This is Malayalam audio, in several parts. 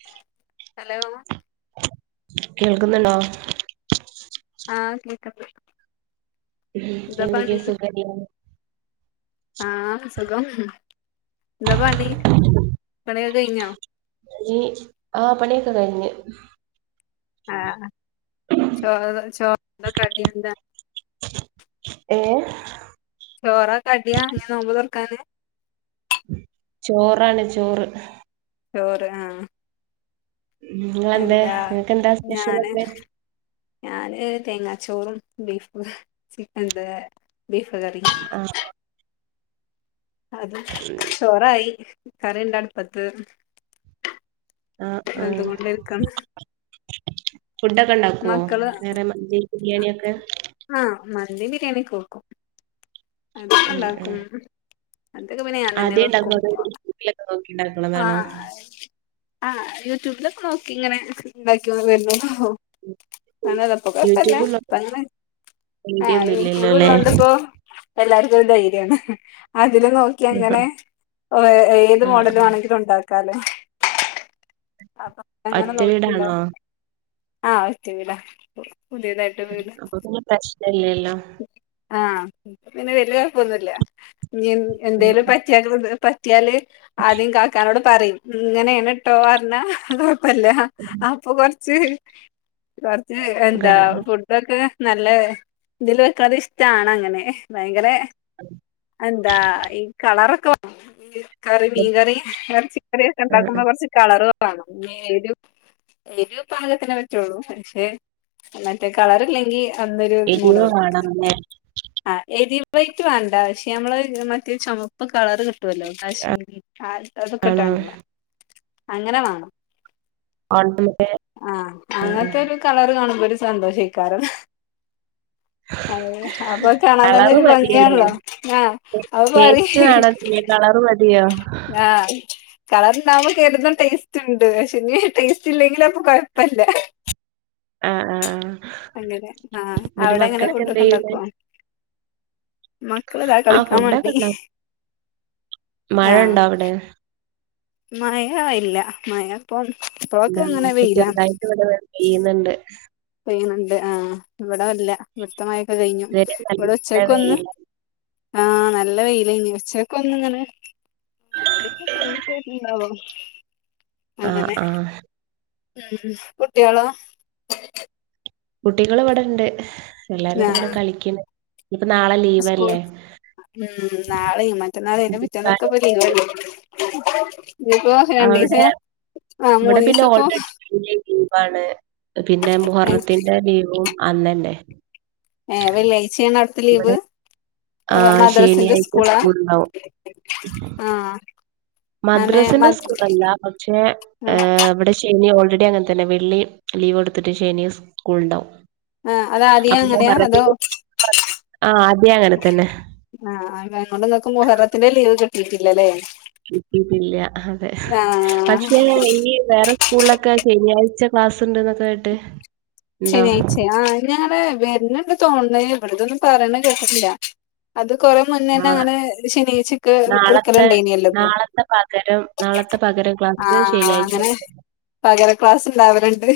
ഹഹത് ഹലോ കേൾക്കുന്നുണ്ടോ ആഹ കേക്ക്ണ്ട് ഉ എന്താ എന്തൊക്കെയ പണി സുഖല്ലെയോ ആഹ സുഖം എന്താ പണി പണി ഒക്കെ കഴിഞ്ഞോ ആഹ പണിയൊക്കെ കഴിഞ്ഞ് ആ ചോ ചോ കറി എന്ത ഏ ചോറികടിയാ ഇന്ന് നോമ്പ് തൊർക്കാന് ചോറാണ് ചോറ് ചോറ് ആഹ നിങ്ങളെന്തേ എന്താ നിങ്ങക്ക് എന്താ ഞാന് സ്പെഷ്യലൊക്കെ ഞാന് തേങ്ങാച്ചോറും ബീഫ് ചിക്കനുണ്ട്ബീഫ് കറി ആ അത് ചോറായി കറി ഉണ്ട് അടുപ്പത്ത് ആഹ്ആഹ് വെന്തുകൊണ്ടിരിക്കാണ് ഫുഡൊക്കെ ഉണ്ടാക്കോ മക്കള് വേറെ മന്തി ബിരിയാണി യൊക്കെ ആഹ് മന്തി ബിരിയാണി യൊക്കെ വെക്കും അതൊക്കെ ഉം ഉം ഉണ്ടാക്കും അന്ത്യക്കെ പിന്നെ ഞാൻ തന്നെ ആദ്യേ ഉണ്ടാക്കോ വെക്കും അതോ യൂട്യൂബിലൊക്കെ നോക്കി ഉണ്ടാക്കണതാണോ ആഹ് ആഹ് യൂട്യൂബിലൊക്കെ നോക്കിങ്ങനെ വെക്കു [unintelligible] വന്നരുന്നു അന്നതപ്പൊക്കഴപ്പല്ല യൂട്യൂബിലോ പ്പ ങ്ങനെ വീഡിയോ ആഹ് ഒന്നും ഇല്ലല്ലോ യൂറ്റൂബ് അല്ലേ ഇല്ലോണ്ട്ണ്ട്ഇപ്പോ എല്ലാർക്കൊരു ധൈര്യാണ് ഹ് ഹ് അതില് നോക്കിയങ്ങനെ ഓ ഏത് ആ മോഡലും വാണെങ്കി ല്ലുണ്ടാക്കാലെ അപ്പൊ അങ്ങനെ ഒറ്റ നോക്കി വീടാണോ [unintelligible] ആഹ് ഒറ്റ വീട പുതിയതായിട്ട് വീട് ഇല്യല്ലോ ഇൻക്ക് പിന്നെ വല്ല്യ കൊഴപ്പൊന്നുല്ല ഞ് ഉം എന്തേലും ഉം പറ്റിയാല് [unintelligible] പറ്റിയാല് ആദ്യം കാക്കാനോട് പറിംഇങ്ങനേണ് ട്ടോ അറ്ഞ്ഞാ കൊഴപ്പല്ല [unintelligible] അപ്പൊ കൊറച്ച് ച്ച് കൊറ് ച്ച് എന്താ ഫുഡൊക്കെ നല്ല ഇതില് വെക്കാതെ ഇഷ്ട്ടാണ് അങ്ങനെ ഭയങ്കരെ എന്താ ഈ കളറൊക്കെ കറി മീൻകറി ഇറച്ചിക്കറി ഒക്കെ ആ ആ ഉണ്ടാക്കുമ്പ കൊറച്ച് കളറ് [unintelligible] എരിവ്പാകത്തിനെ പറ്റുള്ളൂ പക്ഷെ മറ്റേ കളർ ഇല്ലെങ്കി അന്നൊരു മൂടഔട്ട് കാ [unintelligible] ണേ [inaudible] വൈറ്റ് വേണ്ട ക്ഷെ നമ്മള് മറ്റേ ചുമപ്പ് കളർ കിട്ട്വാല്ലോ കാശ്മീരി അതൊക്കെ വേണോ ഇട്ടാണ്ട് െള്ള അങ്ങനെ വാണം ഓണത്തിന് ആഹ് അങ്ങൻ ത്തൊരു കളർ കാണു ഒരു സന്തോഷേക്കാരം അതെ അപ്പൊ കാണാൻ തന്നെ കളറ് ഒരു മതിയല്ലേ ഭംഗിയാണല്ലോ ആ അപ്പൊ പറി ടേസ്റ്റ് വേണംല്ലേ കളറ് മതിയോ കളർ ഉണ്ടാവ് മ്പ ക്കെല്ലത്തിനും ടേസ്റ്റ് ഇണ്ട് പക്ഷെ ഇഞ് ടേസ്റ്റ് ഇല്ലെങ്കില അപ്പൊ കൊഴപ്പ ല്ല ആഹ ആഹ് ആഹ അങ്ങനെ ആഹ് അവ്ടെ ങ്ങനെ എന്ത് ഫുഡ്ഒക്കെ ചെയ്യുന്നെ ഇണ്ടാക്കോ മക്കള താ ആഹ് കളിക്കാൻ ഫുഡൊക്കെ വേണ്ടി ഉണ്ടാക്കും മഴ ഉണ്ടോ അവിടെ മഴഇല്ല മഴ ഇപ്പം ഇപ്പോഴൊക്കെ എന്താ ഹോ അങ്ങനെ വെയിലാണ് ചെറുതായിട്ട് ഇവിടെ ഇപ്പം പെയ്യുന്നുണ്ട് പെയ്യുന്നുണ്ട് ആ ഇവടെ ഇല്ല വിടുത്തെമായൊക്കെ കഴിഞ്ഞു ഇതുവരെ ഇവിടെ നല്ല ഉച്ചക്കൊന്ന് വെയില് ആഹ് നല്ല വെയിലേനി ഉച്ചക്കൊന്ന് ഇങ്ങനെ ഉ എ കേത്ത ന് [inaudible] [inaudible] ആഹ് ആഹ് ഉം കുട്ട്യേളോ കുട്ടികൾ ഇവിടെണ്ട് എല്ലാരും ആ ഇത് വിടെ കളിക്ക്ണ് ഇനിപ്പോ നാളെ സ്കൂൾ ലീവല്ലേ ഉം നാളെം മറ്റന്നാളും അയ്ന്റെ പിറ്റേന്നൊക്കെ ഇപ്പ ലീവല്ലെ ദീപ്പോരണ്ടിസ ഇബടെ പിന്നെ ഓൾറെഡി [unintelligible] ലീവാണ് പിന്നെ മുഹറത്തിന്റെ ലീവും അന്നന്നെ ഏ വെള്ളിയാഴ്ച ആണ് അട്ത്ത ലീവ് ഇവിടെ അത ആഹ് മദ്രസിന്റെ ശനിയാഴ്ച സ്കൂളാ സ്കൂൾ ഇണ്ടാവും ആഹ് അങ്ങനെ മദ്രസിന്റെ മദ് സ്കൂളല്ല പക്ഷേ ആഹ് ഇവടെ ശനി ഓൾ ടി അങ്ങനെ തന്നെ വെള്ളി ലീവ് ഒട്ത്തിട്ട് ശനി സ്കൂള് ണ്ടാവും ആഹ് അതാദ്യേ അപ്പൊ അങ്ങനെയാ അതോ മുഹറത്തില് ആദ്യെ അങ്ങനെ തന്നെ ആഹ് അതോണ്ട് ഇങ്ങക്ക് മുഹറത്തിന്റെ ലീവ് കിട്ടിട്ട്ല്ലല്ലേ കിട്ടിട്ടില്ല അതെ ആഹ് പക്ഷേ ഇനി വേറെ സ്കൂളിലൊക്കെ ശനിയാഴ്ച ക്ലാസ് ഉണ്ട്ന്നൊക്കെ കേട്ട് ഉണ്ടോ ശനിയാഴ്ച ആ ഞങ്ങ വരുന്ന തോന്ന ഇവിടതൊന്നും പറയണ കേില്ല അത് കൊറെ മുന്നേ തന്നെ ആഹ് അങ്ങനെ ശനീച്ചക്കെ നാളത്തെ എടുക്കലുണ്ട ഇനല്ലോ ഇപ്പൊ നാളത്തെ പകരം നാളത്തെ പകരം ക്ലാസ് ആഹ ശനിയാഴ്ച അങ്ങനെ പകര ക്ലാസ് ഉണ്ടാവരുണ്ട്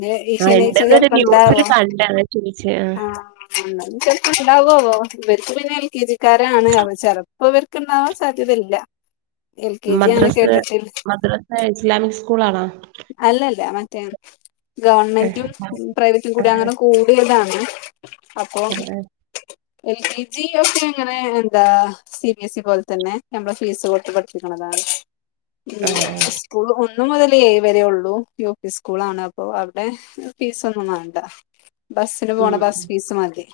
പിെ ഈശ ആഹ് ഇണ്ടെന്നൊരു പ്പണ്ടാവോ ന്യൂസില് കണ്ട് അതാ ചോദിച്ചേ ആഹ് ആപ്പണ്ടാവോ ഓ ഇവർക്ക് പിന്നെ എൽ കെ ജിക്കാരാണ് അവ ചെിലപ്പോ ഇവർക്ക്ുണ്ടാവാൻ സാധ്യതയില്ല എൽ കെ ജി ആണ് മദ്രസ് കേട്ടിട്ടില്ല മദ്രസ് ഇസ്ലാമിക് സ്കൂൾാണോ അല്ലല്ല മറ്റേ ആഹ് ഗവൺമെന്റും ആഹ് പ്രൈവറ്റും കൂടി ആഹ് അങ്ങനെ കൂടിയതാണ് അപ്പൊ ആഹ് എൽ കെ ജി ഒക്കെ അങ്ങനെ എന്താ സി ബി എസ് ഇ പോലെ തന്നെ നമ്മെ ഫീസ് കൊടുത്ത് പഠിപ്പിക്കുന്നതാണ് ആഹ് സ്കൂൾ ഒന്നു മുതൽ ഏഴ് വരെ ഉള്ളൂ യുപി സ്കൂളാണ് അപ്പോ അവിടെ ഫീസ് ഒന്നും വേണ്ട ബസ്സിന് ഉം പോണ ബസ് ഫീസ മതി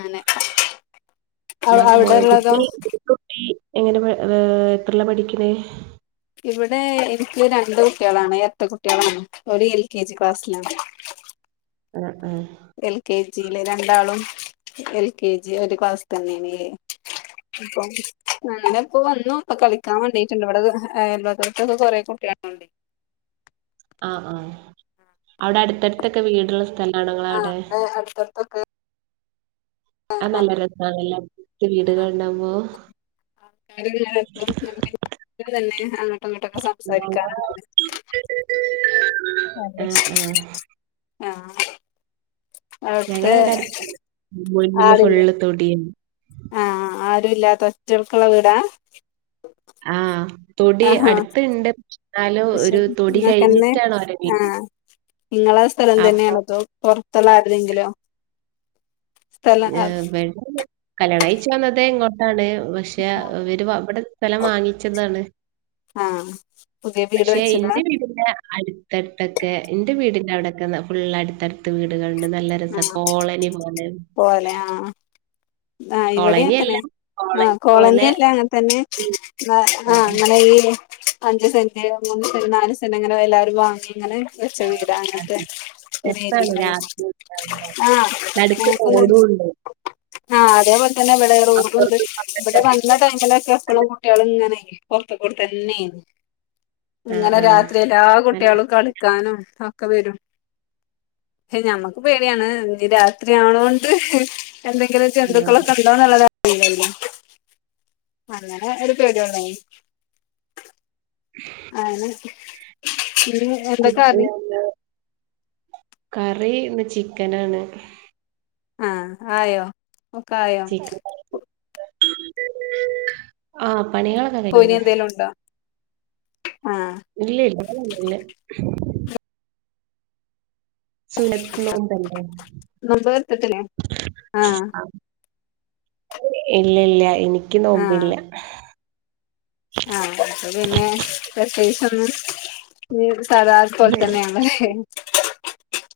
അനെ ോ കുട്ടി കുട്ടി എങ്ങനെ ഏ എത്രല്ല പഠിക്കണ ഇവിടെ എനിക്ക് രണ്ട് കുട്ടികളാണ് ഇരട്ടക്കുട്ടികളാണ് അവരെ എൽകെജി ക്ലാസിലാണ് [unintelligible] ഉ ഉം എൽ കെ ജിയിലെ രണ്ടാളും എൽ കെ ജി ഒരു ക്ലാസ് തന്നെയാണ് അപ്പൊ ഞങ്ങ ഇപ്പ വന്നു ഇപ്പൊ കളിക്കാൻ മണ്ടിയിട്ടുണ്ട് അയൽവക്കത്ത് കുറെ കുട്ടികളുണ്ട് [unintelligible] ആഹ ആഹ അവിടെ അടുത്തടുത്തൊക്കെ വീടുള്ള സ്ഥല ആണ ങ്ങള ആ അവിടെ ഇവിടെ അടുത്തടുത്തൊക്കെ ആ നല്ല രസമാല്ല വീടുകൾ ഉണ്ടാവുമ്പോൾ ആക്കപ്പം ന തന്നെ അങ്ങോട്ടും ഇങ്ങോട്ടൊക്കെ സംസാരിക്കാറണ്ട് അത ആഹ് ആഹ് ആഹ ഞങ്ങളെ ഇവിടെ മുന്നില് ഫുള്ള് തൊടിയ ആരുല്ല തൊറ്റക്കുള്ള വീടാ ആഹ് തൊടി ആഹാ അടുത്തണ്ട് എന്നാലും ഒരു തൊടി നിങ്ങൾക്കന്നെ കഴിഞ്ഞിട്ടാണോ അവരെ വീട് ആഹ് നിങ്ങളെ സ്ഥലം അപ്പൊ തന്നെയണ തോ പുൊറത്തുള്ളായിരതെങ്കിലോ ഏ വെണ്ട കല്യാണംാഴ്ച്ച വന്നത് ഇങ്ങോട്ടാണ് പക്ഷെ അവര് ഇവിടെ സ്ഥലം വാങ്ങിച്ചതാണ് ആഹ് പുതിയ വീട് പക്ഷെ വെച്ചതാ എന്റെ വീടിന്റെ അടുത്തിട്ടൊക്കെ എന്റെ വീടിന്റെ അവിടെ ഫുുള്ള അടുത്തടുത്ത് വീടുകളുണ്ട് നല്ല രസം കോളനി പോലെ ആഹ ആഹ ഇവിടെ കോളനി എത്തനെ അല്ല. ആഹ കോളനി പോലെ എല്ലാം അങ്ങനെ തന്നെ ആഹ ആഹ് അങ്ങനെ ഈ അഞ്ച് സെന്റ് മൂന്ന് സെന്റ് നാല് സെന്റ് അങ്ങനെ എല്ലാരും വാങ്ങി ഇങ്ങനെ പച്ച ആഹ് വീടാ അങ്ങനത്തെ അതെ. രസാണ് ഒ രാത്രി ഉണ്ടാവുമ്പോ. ആ് നടുക്ക് റോഡും ഉണ്ട്. [unintelligible] ആ അതേപോലെ തന്നെ ഇവിടെ റോഡുണ്ട് അപ്പുറത്തും ഇവിടെ ഇപ്പുറത്തൊക്കെ വീട്. വന്ന ടൈമിലൊ ക്കെ എപ്പളും കുട്ടികള് ഇങ്ങനെയിരിക്കും പൊറുത്തു കൂടെ തന്നെയാരുന്നു ആഹ് അങ്ങനെ ആഹ്. രാത്രി എല്ലാ നല്ല കുട്ടികളും രസാ. ക ളിക്കാനും ഒക്കെ വരും ഏയ് ഞമ്മക്ക് പേടിയാണ് ഇ രാത്രി ആവണൊണ്ട് എന്തെ ങ്കിലും ജന്തുക്കളൊക്കെ ഉണ്ടോന്നുള്ളത് ഇല്ലില്ല അങ്ങനെ ഒരു പേടിയൊ ണ്ടായിരുന്നു ഇനി എന്താ കൂട്ടാൻ കറി എന്നാ കറി ഇന്ന് ചിക്കനാണ് ആ ആയോ ഒക്കെയായോ ആ പണികളൊക്കെ പൊരി കഴിഞ്ഞന്ന് എന്തേലും ഉണ്ടോ ആഹ് ഇല്ല ഇല്ല ഇല്ല സുനത്തു നോമ്പ് ഉണ്ടോ നോമ്പ് എടുത്തിട്ടില്ലേ ആഹ് ഇല്ല ഇല്ല എനിക്ക് നോമ്പില്ല ആ അപ്പോപിന്നെ പ്രത്യേകിച്ച് ഒന്നും സാതാ പോലെ തന്നെയാണല്ലേ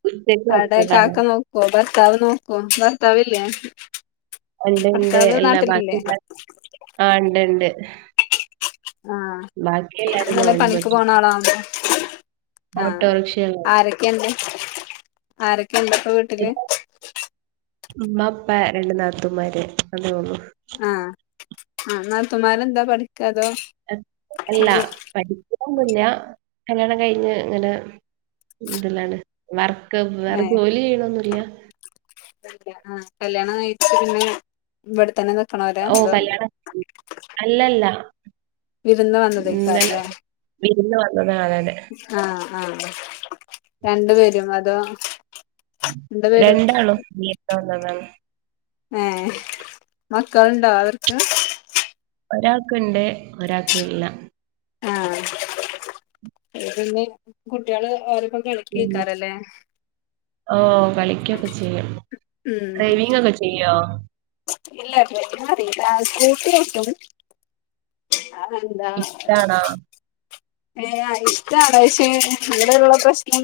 ഉച്ചക്ക് അവിടെ വെച്ചതാണ് കാക്ക നോക്കുവോ അപ്പോ ഭർത്താവ് നോക്കുവോ ഭർത്താവില്ലേ ഉണ്ട് ഉണ്ട് ഭർത്താവ് എല്ലാ ബാക്കി നാട്ടിലില്ലേ ആ ഉണ്ട് ഉണ്ട് ആ ബാക്കി നിങ്ങള് എല്ലാരും എന്തേലും നോമ്പ് പണിക്കു നോറ്റു പോണ ആളാണോ ആ ഓട്ടോറിക്ഷകൾ ആരൊക്കെയൊണ്ട് ആരൊക്കെയൊണ്ട് ഇപ്പോ വീട്ടില് ഇപ്പ രണ്ട് നാത്തൂന്മാര് അതെ ഉള്ളു ആ ആ നാത്തൂന്മാരെ എന്താ പഠി അല്ല പഠിക്കന്നൊന്നുഇല്ല കല്യാണം കഴിഞ്ഞ് ഇങ്ങനെ വീട്ടിലാണ് വർ ക്ക് വേറെ ഏഹ് ജോലി ചെയ്യണൊന്നുമില്ല ആഹ് കല്യാണം കഴിച്ചു പിന്നെ ഇവിടെത്തന്നെ ഓ കല്യാണം അല്ലല്ല വിരുന്ന് വന്ന്നിക്കാറല്ലേ പിന്ന വന്നതാ അവര് ആ രണ്ട് പേരും അതോ രണ്ടു പേരും രണ്ടാളും വിരുന്നു വന്നതാണ് മക്കൾ ഉണ്ടോ അവർക്ക് ഒരാൾക്കുണ്ട് ഒരാൾക്ക് ഇല്ല ആ പിന്നെ കുട്ടികള് ഓര അപ്പം കളിക്ക് നിൽക്കാറല്ലേ ഓ കളിക്കയൊക്കെ ചെയ്യും ഉം ഡ്രൈവിങ് ഒക്കെ ചെയ്യുവോ ഇല്ല ശരിയാകത്തില്ല സ്കൂട്ടി ഓടിക്കും അതെന്താ ഇഷ്ടാണോ ഏ ഇഷ്ടമാട പക്ഷേ ഇവിടെയുള്ള പ്രശ്നം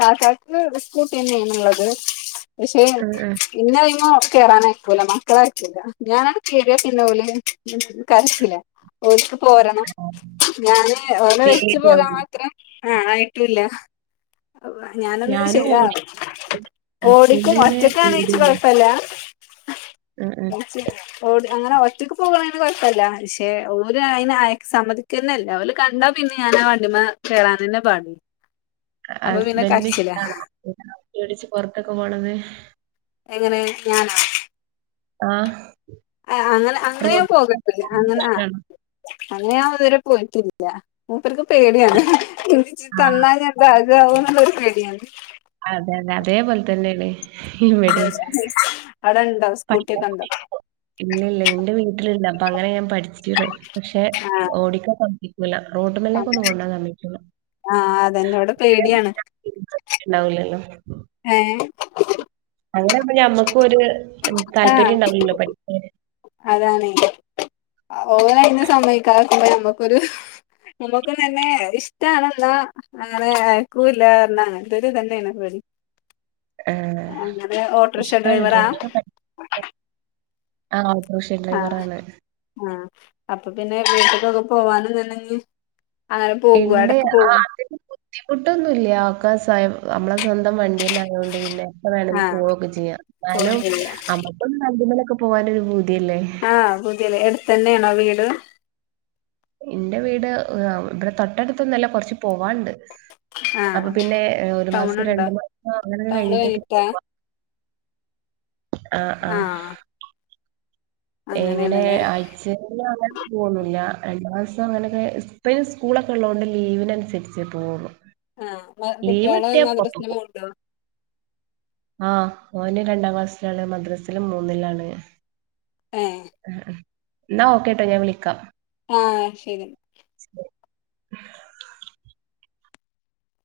കാക്കാക്ക് സ്കൂട്ടി തന്നെയാ ണുള്ളത് പക്ഷെ ആഹ് ഇന്ന [unintelligible] കേയറാനായിക്കൂലോ മക്കളായിട്ടില്ല ഞാന് കേറിയാ പിന്നെ ഓല് കേറത്തില്ല ഓര്ക്ക് പോരണം ആഹ് ഞാന് ഓരെ വെച്ചു പോകാൻ പേടിയാവൂലെ മാത്രം ആ ആയിട്ടുമില്ല ഞാനൊന്ന് ഞാനും ശരി ഓടിക്കും ഓടിക്കും ഹസ്ബന്റിന് ഒറ്റക്ക് ആണേവെച്ച് പേടിയാണ് കൊഴപ്പമില്ല ആഹ് ആഹ് മുറിച്ചിടാം ഓടി അങ്ങനെ ഒറ്റക്ക് പോകുവാണെല് കൊഴപ്പംഇല്ല പക്ഷെ ഓര് അയിന് അക്സ ‌ സമ്മതിക്കുന്നില്ല ഓര് കണ്ടാ പിന്നെ ഞാന് ആ വണ്ടിമ്മേ കേറാതന് പാട് ഹസ്ബൻഡിന് ഇഷ്ടാണോ വണ്ടിയോടിച്ചു പൊറത്തൊക്കെ പോണത് എങ്ങനെ ഞാനോ ആ ആ അങ്ങനെ അങ്ങനെയും പോകട്ടല്ല അങ്ങനെ ആ അങ്ങ ഞാൻ ഇതുവരെ പോയിട്ടില്ല ഇപ്പർക്ക് പേടിയാണ് എ ആഹ് തന്നാൽ ഞന്താകാവ എന്നുള്ളൊരു പേടിയാണ് അതെ അതെ അതേ പോലതന്നി അ അട ഇല്ലല്ല നിന്റെ വീട്ടിൽ അപ്പൊ അങ്ങനെ ഞാൻ പഠിച്ചിട്ടാണ് പക്ഷെ ആ ഓടിക്കാൻ സാധിക്കല റോട്ടുമല്ലേക്ക ഒന്ന് കൊണ്ടോാമ്മിക്കു ആഹ അതെന്നോടെ പേടിയാണ് ഉണ്ടാവില്ലല്ലോ ഏ അങ്ങനെഞമ്മുക്കൊ ഒരു ആ താല്പര്യം ഉണ്ടാവല്ലോ പഠ അതാണ് ഓഴഞ്ഞ സമയക്കക്കുമ്പോ നമ്മുക്കൊരു നമുക്ക് തന്നെ ഇഷ്ടണെന്നാ അങ്ങനെ അയക്കൂല്ല ക അങ്ങന്തൊ ഒരു തന്നെയാണ്പി ആ, അങ്ങനെ ഓട്ടോറിക്ഷ ഇഷ്ടാണ് ഡ്രൈവറാ ആഹ ഓട്ടോഷൻ ആ ഡ്രൈവറ ആാണ് ആഹ് അപ്പൊ പിന്നെ വീട്ടക്കൊക്കെ പോവാനും തന്നെ ഉണ്ട് അതിന് ബുദ്ധിമുട്ടൊന്നുമല്ല ആക്കസായം നമ്മളെ സ്വന്തം വണ്ടിന്നെ ആയതോൊണ്ട് പിന്നെ ഇ വേണമിൽ ആഹ് പോവുവൊക്കെ ചെയ്യാം ഫോൺ എന്നാലും ചെയ്യാ നമുക്കൊും നമലൊക്കെ പോകാനൊ ഒരു ബി ആഹ് പുതിയല്േ എടുത്തന്നെയാണോ വീട് എന്റെ വീട് ഇവിടെ തൊട്ടടുത്തൊന്നല്ല കൊറച്ച് പോവാുണ്ട് അപ്പൊ ആഹ് പിന്നെ ഒരു മാസം ടൗണുണ്ടോ രണ്ടു മാസം അങ്ങനൊക്കെ കഴിഞ്ഞിട്ടൊക്കെ ത് ആഹ ആഹ എങ്ങനെ അങ്ങനെയാണല്ലേ ആയച്ച അങ്ങനും പോന്നില്ല രണ്ട മാസം അങ്ങനെയൊക്കെ ഇത്രയും സ്കൂളൊക്കെ ഉള്ളതത് കൊണ്ട് ലീവിനനുസരിച്ച് പോകുന്നു ആഹ് കുട്ടികള് ലീവിട്ടേ മദ്രസിന് പൊത്തക്കൂ പോവ്ണ്ടോ ആഹ ഓന് രണ്ടാം ക്ലാസ്സിലാണ് മദ്രാസിലും മൂന്നിലാണ് ഏ എന്ന ഓക്കെ കേട്ടോ ഞാൻ വിളിക്കാം ആഹ ശരി ഭ്